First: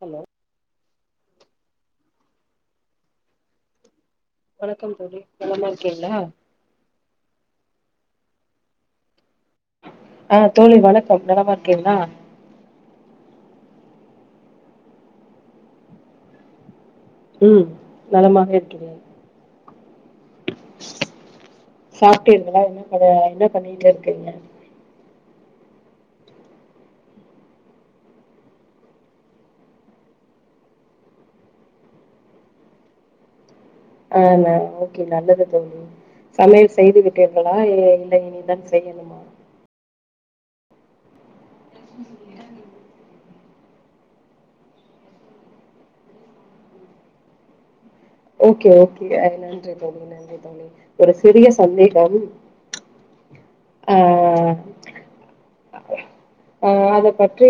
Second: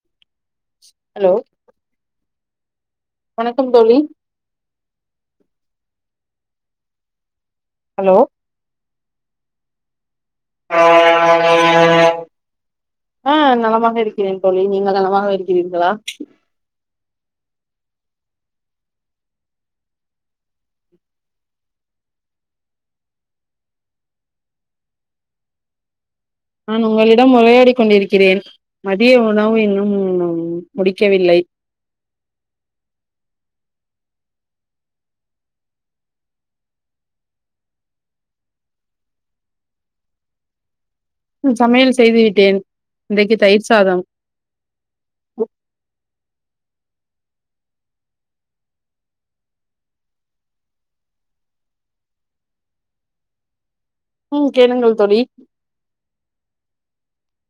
Hello hello வணக்கம் தோழி வணக்கம் தோழி நலமா இருக்கீங்ளா ஹலோ ஆ தோழி வணக்கம் நலமா இருக்கீங்ளா ஆ நலமாக இருக்கிறேன் தோழி நீங்கள் நலமாக இருக்கிறீர்களா ம் நலமாக இருக்கிறேன் சாப்ட்டீர்களா என்னக் கத என்னப் பண்ணீனுருக்கிங்க நான் உங்களிடம் உரையாடிக் கொண்டிருக்கிறேன் மதிய உணவு இன்னும் முடிக்கவில்லை ஆன ஓகே நல்லது தோழி சமையல் செய்து விட்டீர்களா எ இல்ல இனிதான் செய்யணும் ம் சமையல் செய்து விட்டேன் இன்றைக்கு தயிர் சாதம் ஓகே ஓகே அ நன்றி தோழி ந நன்றி தோழி ஒரு சிறிய சந்தேகம் ஆ ம் கேளுங்கள் தோழி ஆ அதப் பற்றி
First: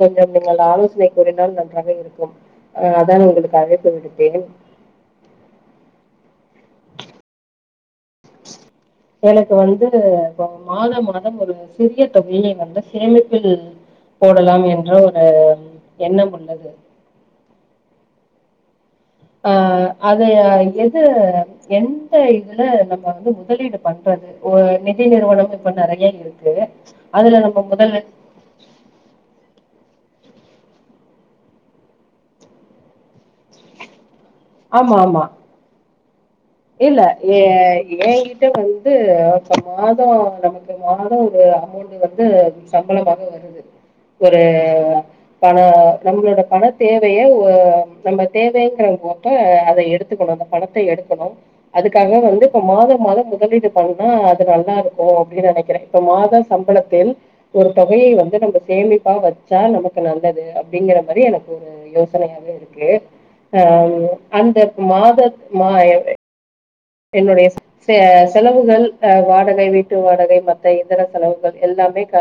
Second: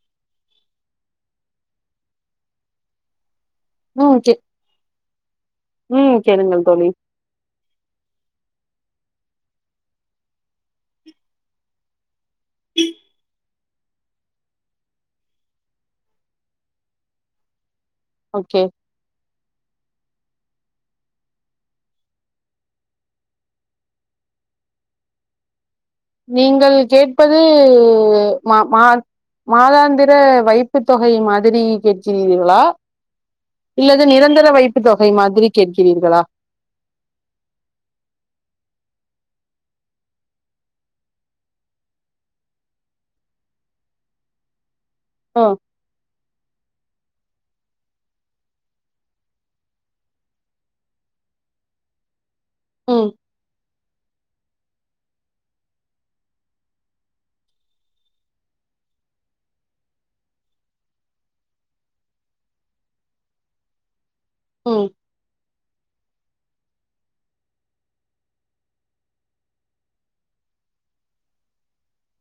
கொஞ்சம் நீங்கள் ஆலோசனை கூறினால் நன்றாக இருக்கும் ஆ அதான் உங்களுக்கு அழைப் ஆ ஓகே ம் கேளுங்கள் தோழி எனக்கு வந்து இப்போ மாதம் மாதம் ஒரு சிறிய தொகையை வந்து சேமிப்பில் போடலாம் என்ற ஒரு எண்ணம் உள்ளது ஓகே அ அத எது எந்த இதுல நம்ம வந்து முதலீடுப் பண்றது ஓ நிதி நிறுவனம் இப்ப நெறைய நீங்கள் கேட்பது மா மாத் மாதாந்திர வைப்புத் தொகை மாதிரி கேட்கிறீர்களா இல்லது நிரந்தர வைப்புத் ஆமா தொகை ஆமா மாதிரி கேட்கிறீர்களா இல்ல எ ஏங்கிட்ட வந்து இப்ப மாதோ நமக்கு மாதோ ஒரு அமௌண்ட் டு வந்து சம்பளமாக வருது ஒரு ம் பணோ நம்ளோட பணத் தேவைய ஒ அம் நம்ம தேவைங்கிற ஓ அப்ப அத எடுத்துக்கணு அந்த பணத்த எடுக்கணும் அதுக்காக வந்து இப்ப மாதம் ம் மாதம் முதலீடு பண்ணா அது நல்லா இருக்கு அப்டின் நெனைக்கிறே இப்ப மாதோ சம்பளத்தில் ஒரு தொகையை வந்து நம்ப சேமிப்பா வச்சா நமக்கு நல்லது அப்டிங்கிற மாரி எனக்கு ஒரு அ யோசனையாவே இருக்கு அ அந்த ம் மாதத் மாயம் என்னுடையச செ செலவுகள் அ வாடகை வீட்டு வாடகை மத்த எந்திர செலவுகள் எல்லாமே க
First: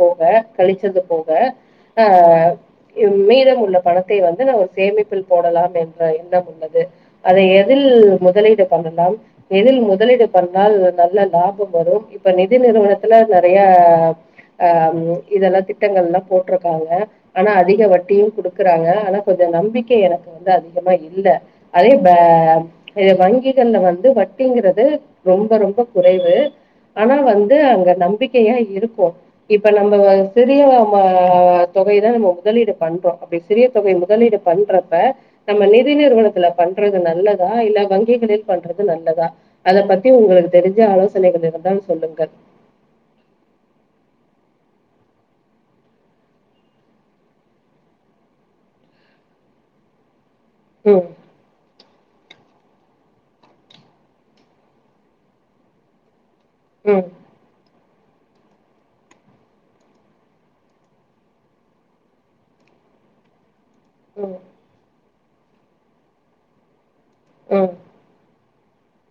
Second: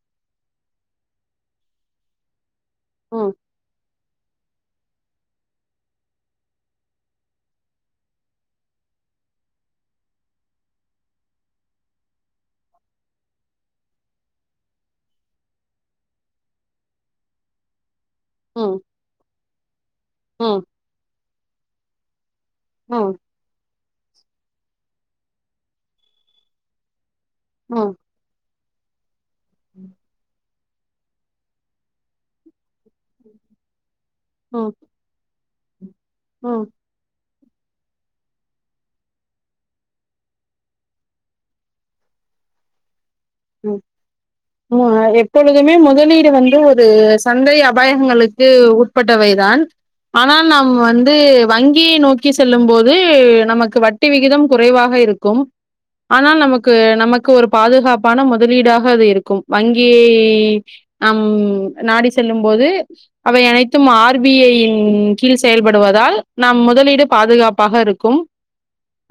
போக கழிச்சது போக ஆ ம் மீதம் உள்ள பணத் தை வந்து சேமிப்பில் போடலாம் என்ற எண்ணம் உள்ளது அதை எதில் முதலீடு பண்ற லாம் எதில் முதலீடு பண்ணால் நல்ல லாபம் வரும் இப்ப நிதி நிறுவனத்துல நெறையா ஆ இதெல்லா திட்டங்கள்லா போட்ருக்காங்க ஆனா அதிக வட்டியும் ம் குடுக்குறாங்க ஆனா கொஞ்ச நம்பிக்கை எனக்கு வந்து ம் அதிகமா இல்ல அதே பே ம் வங்கிகள்ல வந்து வட்டிங்கிறது ரொம்ப ரொம்ப குறைவு ஆனா வந் து அங்க ம் நம்பிக்கையா இருக்கு இப்ப நம்ம வந்து பிரிய மா தொகை தா நம்ம முதலீடு பண்றோ அப்டி சிறிய தொகை முதலீடு ம் பண்றப்ப நம்ம நிதி நிறுவனத்தில ம் பண்றது நல்லதா இல்ல வங்கிகளில் பண்றது நல்லதா அத பத்தி உங்களுக்கு தெரிஞ்ச ஆலோசனைகள் இருந்தால் சொல்லுங்க ம் ம் எ எப்பொழுதுமே முதலீடு வந்து ஒரு சந்தை அபாயகங்களுக்கு உட்பட்டவைதான் ஆனால் நம் ம் வந்து வங்கியை நோக்கி செல்லும் போது நமக்கு வட்டி விகிதம் குறைவாக இருக்கும் ஆனால் நமக்கு ம் நமக்கு ஒரு பாதுகாப் பான முதலீடாக அது இருக்கும் வங்கி நம் நாடி செல்லும் போது அவை அனைத்தும் ஆர் பி ம் ஐ யின் கீழ் செயல்படுவதால் நாம் முதலீடு ம் பாதுகாப்பாக இருக் கும்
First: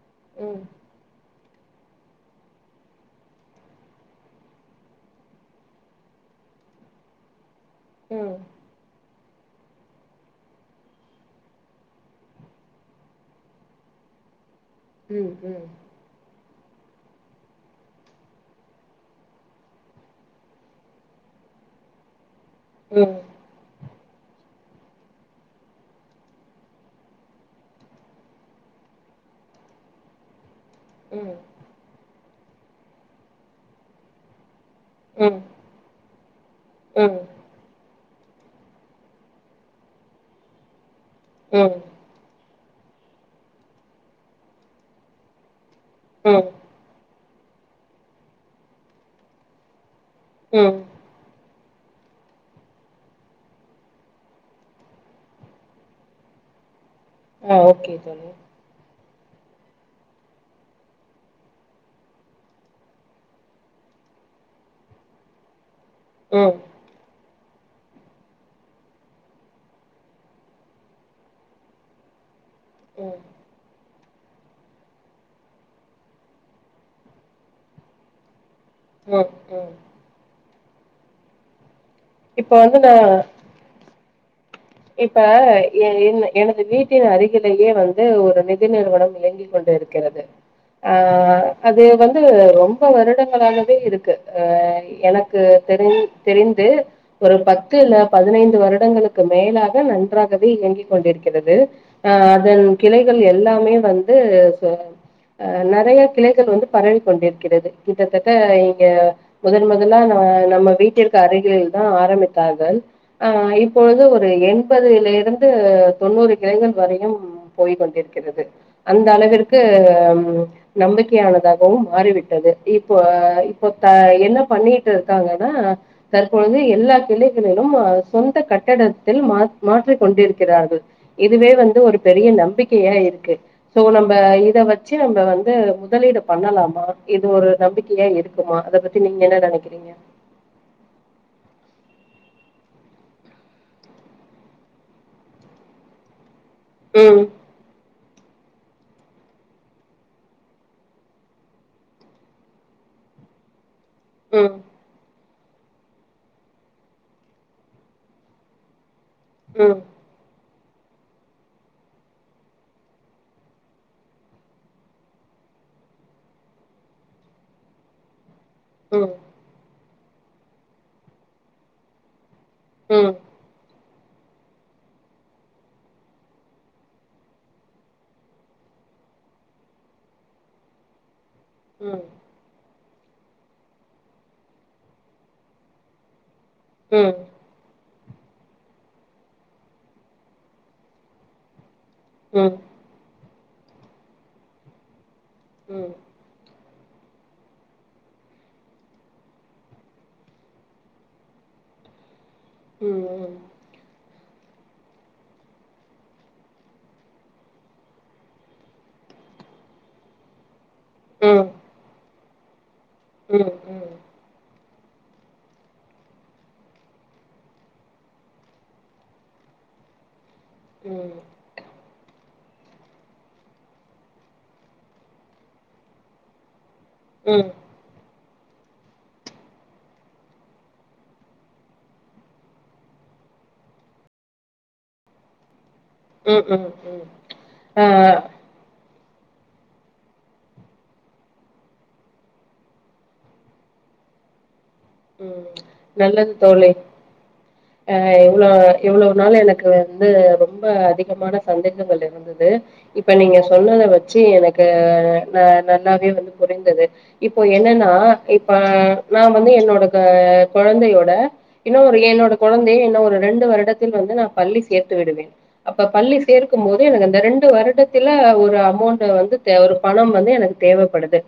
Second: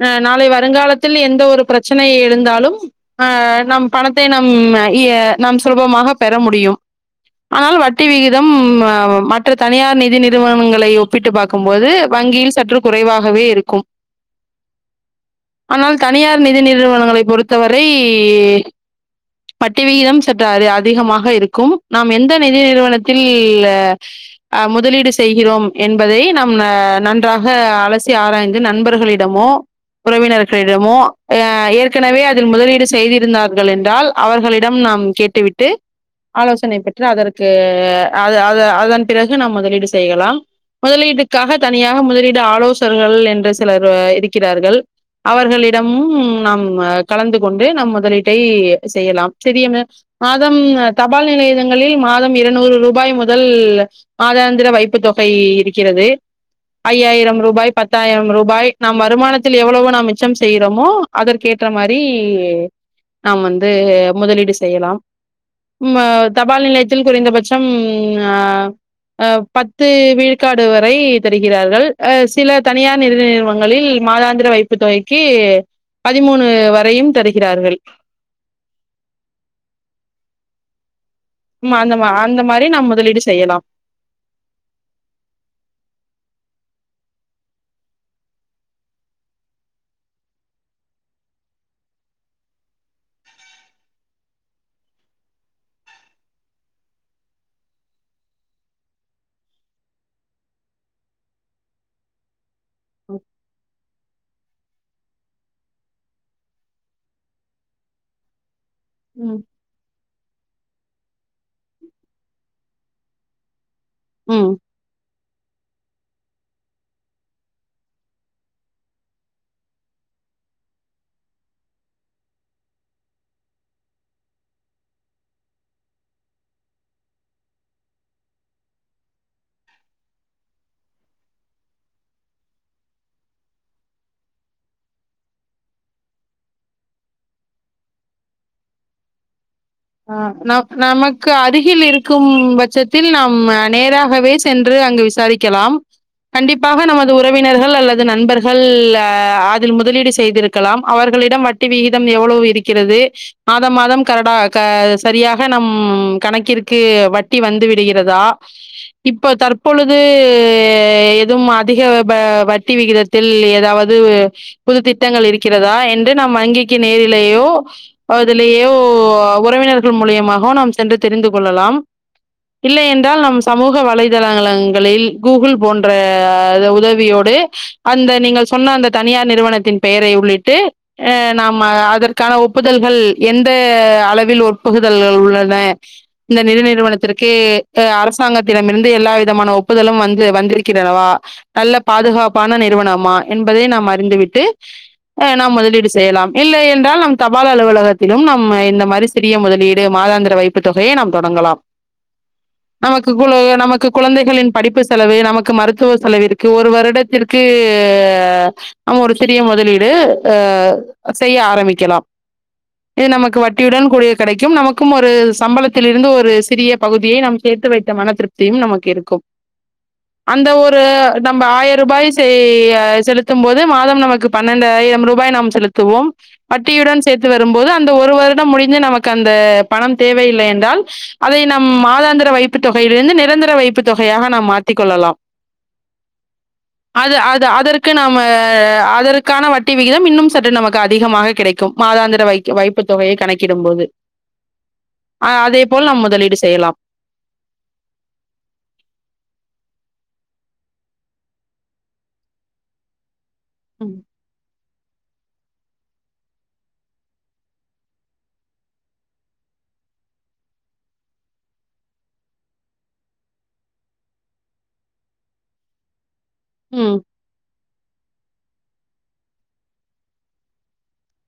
அ நாளை ம் வருங்காலத்தில் எந்த ஒரு பிரச் சனை இருந்தாலும் அ நம் பணத்தை நம் இய நாம் சுலபமாக பெற முடியும் ஆனால் வட்டி ம் விகிதம் ம ற்ற தனியார் நிதி நிறுவனங்களை ஒப்பிட்டு பாக்கும்போது வங்கியில் சற்று குறைவாகவே இருக்கும் ம் ம் ஆனால் தனியார் நிதி நிறுவனங்களை பொறுத்தவரை வட்டி விகிதம் சற்று அ அதிகமாக இருக்கும் நாம் எந்த நிதி ம் ம் நிறுவனத்தில் அ முதலீடு செய்கிறோம் என்பதை நம்ம நன்றாக அலசி ஆராய்ந்து நண்பர்களி டமோ உறவினர் களிடமோ ம் அ ஏற்கனவே அதில் முதலீடு செய்திருந்தார்கள் என்றால் அவர்களிடம் நாம் கேட்டு விட்டு ஆலோசனை பெற்று ம் அதற்கு அத அத அதன் பிறகு நாம் முதலீடு செய்யலாம் முதலீட்டுக்காக ம் தனியாக முதலீடு ஆலோசகர்கள் என்று சிலர் இருக்கிறார்கள் அவர்களி டமும் ம் நாம் கலந்து கொண்டு நம் முதலீட்டை செய்யலாம் செரியங்க மாதம் ம் தபால் நிலையங்களில் மாதம் இருநூறு ரூபாய் முதல் மாதாந்திர வைப்பு தொகை இருக்கிறது ஐயாயிரம் ஆ ரூபாய் ஓகே தோழி. பத்தாயிரம் ரூபாய் நம் வருமானத்தில் எவ்வளவு நாம் மிச்சம் செய்யகிறோமோ அதற் கேற்ற மாரி நாம் வந்து முதலீடு செய்யலாம் ம் ம் தபால் நிலையத் தில் குறைந்தபட்சம் அ அ பத்து விழுக்காடு வரை தருகிறார்கள் அ சில தனியார் நிதி ம் நிறுவனங்களில் மாதாந்திர வைப் பு தொகைக்கு பதிமூணு வரையும் தருகிறார்கள் ஓ ஹோ ம் அந்த மா அந்த இப்ப மாரி வந்து நம் முதலீடு நான் செய்யலாம் இப்ப எ என் எனது வீட்டின் அருகிலேயே வந்து ஒரு நிதி நிறுவனம் இயங்கி கொண்டிருக் கிறது ஆ அது வந்து ரொம்ப வருடங்களாகவே இருக்கு ஆ எனக் து தெரிந் தெரிந்து ஒரு பத்து இல்ல பதினைந்து வருடங்களுக்கு மேலாக நன்றாகவே இயங்கிக் கொண்டிருக்கிறது ஆ அதன் கிளைகள் எல்லாமே வந்து சு அ நெறைய கிளைகள் வந்து பரவி கொண்டிருக்கிறது கிட்டத்தட்ட இங்க ம் முதல் முதல்ல நா நம்ம வீட்டிற்கு அருகில் தா ஆரம்பித்தார்கள் அ இப்ப வந்து ஒ ரு ம். எண்பதுல இருந்து தொண்ணூறு கிளைகள் வரையும் போய் கொண்டிருக்கிறது அந்த அளவிற்கு நம்பிக்கையானதாகவும் மாறிவிட்டது இப்போ இப்போ ப என்ன பண்ணிட்டு இருக்காங்கன்னா தற்பொழுது எல்லா கிளைகளிலும் சொந்த கட்டட த்தில் மாற் மாற்றி கொண்டிருக்கிறார்கள் இதுவே வந்து ஒரு பெரிய நம்பிக்கையா இருக்கு சோ நம்ம இத வெச்சு நம்ம வந்து முதலீடு பண்ணலாமா இது ஒரு நம்பிக்கையா இருக் குமா அத பத்தி நீங்க என்ன நெனைக்கிறீங்க அ ந நமக்கு அருகில் இருக்கும் பட்சத்தில் நாம் நேராகவே சென்று அங்கு விசாரி க்கலாம் கண்டிப்பாக நமது ம் உறவி னர்கள் அல்லது நண்பர்கள் அதில் முதலீடு செய்திருக்கலாம் அவர்களிடம் வட் டி விகிதம் எவ்வளவு இருக்கிறது மாத மாதம் கரடா ம் க சரியாக நம் கணக்கிற்கு வட்டி வந்து விடுகிறதா இப்ப ம் தற்பொழுது எ எதுவும் அதிக வ வட்டி விகிதத்தில் ஏதாவது புது திட்டங்கள் இருக்கிறதா என்று நம் வங்கிக்கு நேரிலேயோ அதுலேயோ ம் உறவினர்கள் மூலியமாகவு நாம் சென்று தெரிந்து கொள்ளலாம் இல்லை ம் என்றால் நம் சமூக வலைதளங்களங்களில் கூகுள் போன்ற உதவியோடு அந்த நீங்க சொன்ன அந்த தனியார் நிறுவனத்தின் பெயரை உள்ளிட்டு ஆ நாம ம் அதற்கான ஒப்புதல்கள் எந்த அள வில் ஒப்புகுதல்கள் உள்ளன இந்த நிதி ம் நிறுவனத்திற்கு அ அரசாங்கத்திடமிருந்து எல்லா விதமான ஒப்புதலும் வந்து வந்திருக்கிதளவா நல்ல ம் ம் ம் பாதுகாப்பான நிறுவனமா என்பதை நாம் அறிந்துவிட்டு அ நாம் முதலீடு செய்யலாம் இல்லை என்றால் நம் தபால் அலுவலகத்திலும் நம் இந்த மாரி சிறிய முதலீடு மாதாந்திர வைப்பு தொகையை நாம் தொடங்கலாம் நமக்கு ம் குழு நமக்கு குழந்தைகளின் படிப்பு செலவு நமக்கு மருத்துவ செலவு இருக்கு ஒரு வருடத்திற்கு அ ஒரு சிறிய முதலீடு ஆ செய்ய ம் ஆரம்பிக்கலாம் இது நமக்கு ம் வட்டியுடன் கூடிய கெடைக்கும் நமக்கும் ஒரு சம்பளத்தில் இருந்து ஒரு சிறிய பகுதியை நாம் சேர்த்து வைத்த மன திருப்தியும் நமக்கு இருக்கும் அந்த ஒரு ம் நம்ம ஆயரூபாய் செ செலுத்தும் போது மாதம் நமக்கு பன்னெண்டாயிரம் ரூபாய் நாம் செலுத்துவோம் வட்டியுடன் சேத்து ம் ம் வரும்போது அந்த ஒரு வருடம் முடிஞ்சு நமக்கு அந்த பணம் தேவையில்லை என்றால் அதை நம் மாதாந்திர வைப்பு தொகையிலிருந்து நிரந்தர வைப்பு தொகையாக நாம் மாத்தி கொள்ளலாம் ம் ம் ம் அது அது ஆ அதற்கு நாம அ அதற்கான வட்டி விகிதம் இன்னும் சற்று நமக்கு அதிகமாக கிடைக்கும் மாதாந்திர வைக்கு வைப்பு தொகையை கணக் கிடும்போது ஆ ம் அதே போல் நாம் நல்லது முதலீடு தோழி செய்யலாம் அ இவ்ளோ இவ்வளோ நாள் எனக்கு வந்து ரொம்ப அதிகமான சந்தேகங்கள் இரு ந்துது இப்ப நீங்க சொன்னத ம். வெச்சி எனக்கு நா நல்லாவே வந்து புரிந்தது இப்போ என்னன்னா இப்ப நா வந்து என்னோட கொழந்தையோட இன்னு ஒரு என்னோட கொழந்தைய என்ன ஒரு ரெண்டு வருடத்தில் வந்து நா பள்ளி சேர்த்து விடுவேன் அப்ப பள்ளி சேர்க்கும் போது ம். எனக்கு அந்த ரெண்டு வருடத் துல ஒரு அமௌண்ட் வந்து தேவ ஒரு பணம் வந்து எனக்கு தேவப்படுது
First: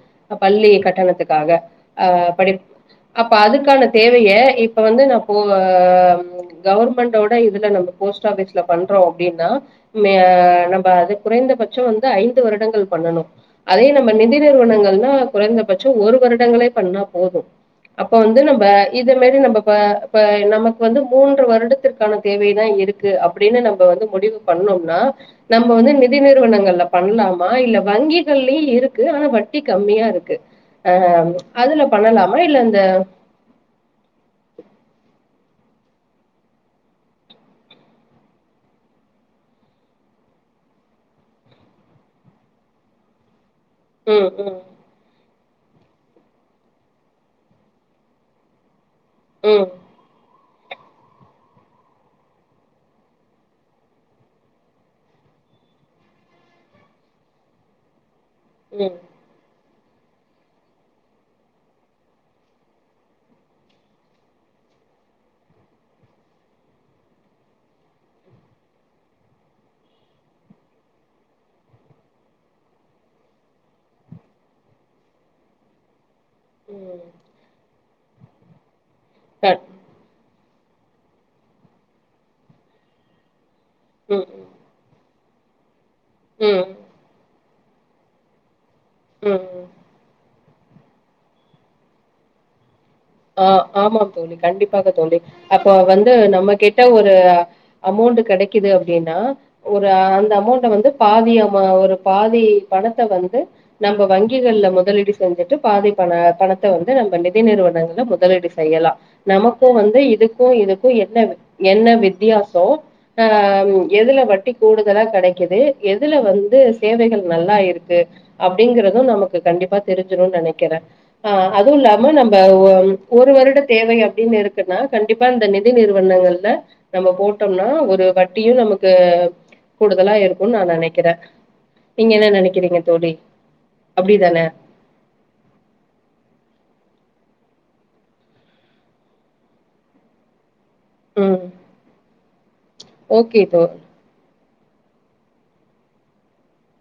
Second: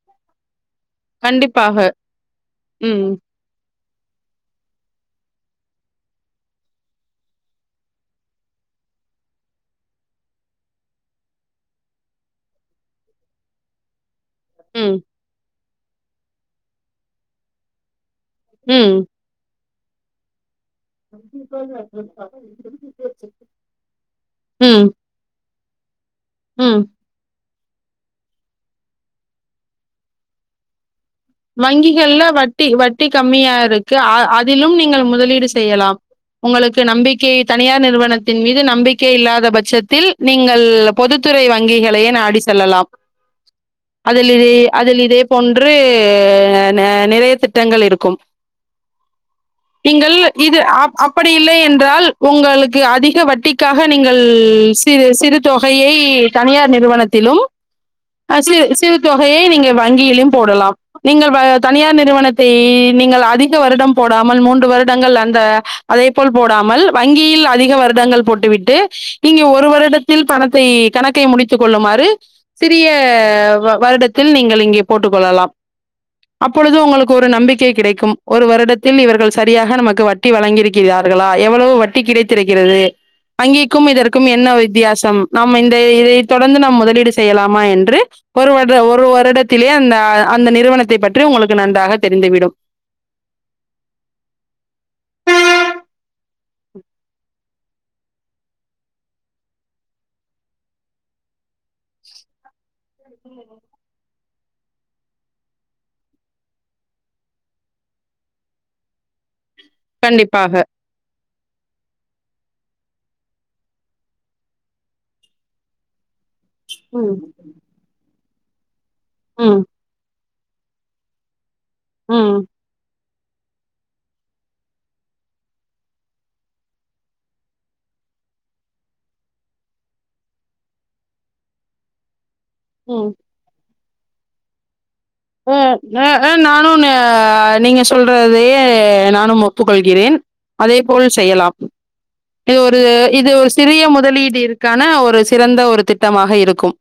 பள்ளி கட்டணத்துக்காக கண்டிப்பாக. ஆ படிப் ம் இப்ப அதுக்கான தேவைய இப்ப வந்து நா போ ஆ கவர்மெண்டோட இதுல நம்ப போஸ்ட் ஆபிஸ்ல பண்றோ அப்டீன்னா மே ஆ நம்ம அது குறைந்தபட்சோ வந்து ஐந்து வருடங்கள் பண்ணணோ அதே நம்ம நிதி ம். நிறுவனங்கள்னா குறைந்தபட்சோ ஒரு வருடங்களே பண்ணா போதோ அப்ப வந்து நம்ப ம். இத மாரி நம்ப ப ப நமக்கு வந்து மூன்று வருடத்திற்கான தேவைதா இருக் கு அப்டீன்னு நம்ம வந்து முடிவு ம், பண்ணோம்னா நம்ம வந்து நிதி ம். நிறுவனங்கள்ல பண்லா மா இல்ல வங்கிகள்லயு இருக்கு ஆனா வட்டி கம்மியா இருக்கு ஆ அதுல வங்கிகள்ல பண்ணலாமா இல்ல வட்டி இந்த வட்டி கம்மியா இருக்கு அ அதிலும் நீங்கள் முதலீடு செய்யலாம் உங்களுக்கு நம்பிக்கை தனியார் நிறுவனத்தின் மீது நம்பிக்கை இல்லாத பட்சத்தில் நீங்கள் பொதுத்துறை வங்கிகளையே நாடி செல்லலாம் [inaudible] அதிலே ம் அதில் இதே போன்று ந நிறைய திட்டங்கள் இருக்கும் உம் நீங்கள் இது அப் அப்புடி இல்லை என்றால் உங்களுக்கு அதிக வட்டிக்காக நீங்கள் சிறு சிறு தொகையை தனியார் நிறுவனத்திலும் [inaudible] ஆ சிறு ம் சிறு ம் தொகையை நீங்க வங்கியிலும் போடலாம் நீங்கள் வ தனியார் நிறுவனத்தை நீங்கள் அதிக வருடம் போடாமல் மூன்று வருடங்கள் அந்த அதே போல் போடாமல் வங்கியில் அதிக வருடங்கள் போட்டுவிட்டு இங்கே ஒரு வருடத் தில் பணத்தை கணக்கை முடித்து கொள்ளுமாறு சிறிய வ வருடத்தில் நீங்கள் இங்கே போட்டுக் கொள்ளலாம் அப்பொழுது உங்களுக்கு ஒரு நம்பிக்கை கிடைக்கும் ஒரு வருடத்தில் இவர்கள் க- சரியாக நமக்கு வட் டி வழங்கியிருக்கிறார்களா எவ்வளோ வட்டி கிடைத்திருக்கிறது வங்கிக்கும் இதற்கும் ம் என்ன வித்தியாசம் நம் இந்த இதை தொடர்ந்து ம் நாம் முதலீடு செய்யலாமா என்று ஒரு வருட ஒரு ம் ம் வருடத்திலே அந்த அந்த நிறுவனத்தை பற்றி உங்களுக்கு நன்றாக தெரிந்துவிடும் ஆ ஆமாம் தோழி கண்டிப்பாக தோழி அப்போ வந்து நம்ம கிட்ட ஒரு அமௌண்ட் கெடைக்குது அப்டீன்னா ஒரு அந்த அமௌண்ட வந்து பாதி ஆமா ஒரு பாதி பணத்த வந்து நம்ம வங்கிகள்ல முதலீடு செஞ்சுட்டு பாதி பண பணத்த வந்து நம்ம நிதி நிறுவனங்கள்ல முதலீடு செய்யலா நமக்கோ வந்து இதுக்கு கண்டிப்பாக. இதுக்கு என்ன என்ன வித்தியாசோ ஆ எதுல வட்டி கூடுதலா கெடைக்குது எதுல வந் து ம். சேவைகள் நல்லா இருக்கு அப்படிங்கறதும் நமக்கு ம். கண்டிப்பா தெரிஞ்சுறோனு நெனைக்கிறே ஆ அதுவு இல்லாம நம்ம ம். ஒ ம் ஒரு வருட தேவை அப்டீன்னு இருக்குன்னா கண்டிப்பா இந்த நிதி நிறுவனங்கள்ல நம்ம போட்டோம்னா ஒரு வட்டியு நமக்கு கூடுதலா இருக்கோனு நா நெனைக்கிறே நீங்க என்ன நெனைக்கிறீங்க ம். தோழி அப்படி தான ஓ அ ஆ நானு நா நீங்க சொல்றதையே நானும் ஒப்புக்கொள்கிறேன் அதே போல் ம் செய்யலாம் இது ஒரு இது ஓகே ஒரு தோ சிறிய முதலீடு இருக் கான ஒரு சிறந்த ஒரு திட்டமாக இருக்கும்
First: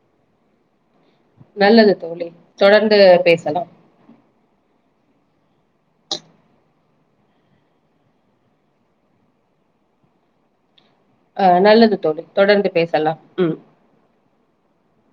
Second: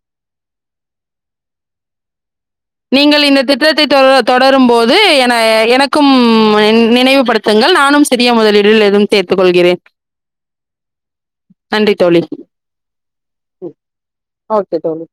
நல்லது தோழி தொடர்ந்து நீங்கள் இந்த பேசலாம் திட்டத்தை தொ தொடரும்போது என எனக்கு நினைவுபடுத்துங்கள் நானும் சிறிய முதலீடுகள் எதும் ஏத்துகொள்கிறே அ நல்லது தோழி தொடர்ந்து பேசலாம் ம் ஓகே தோழி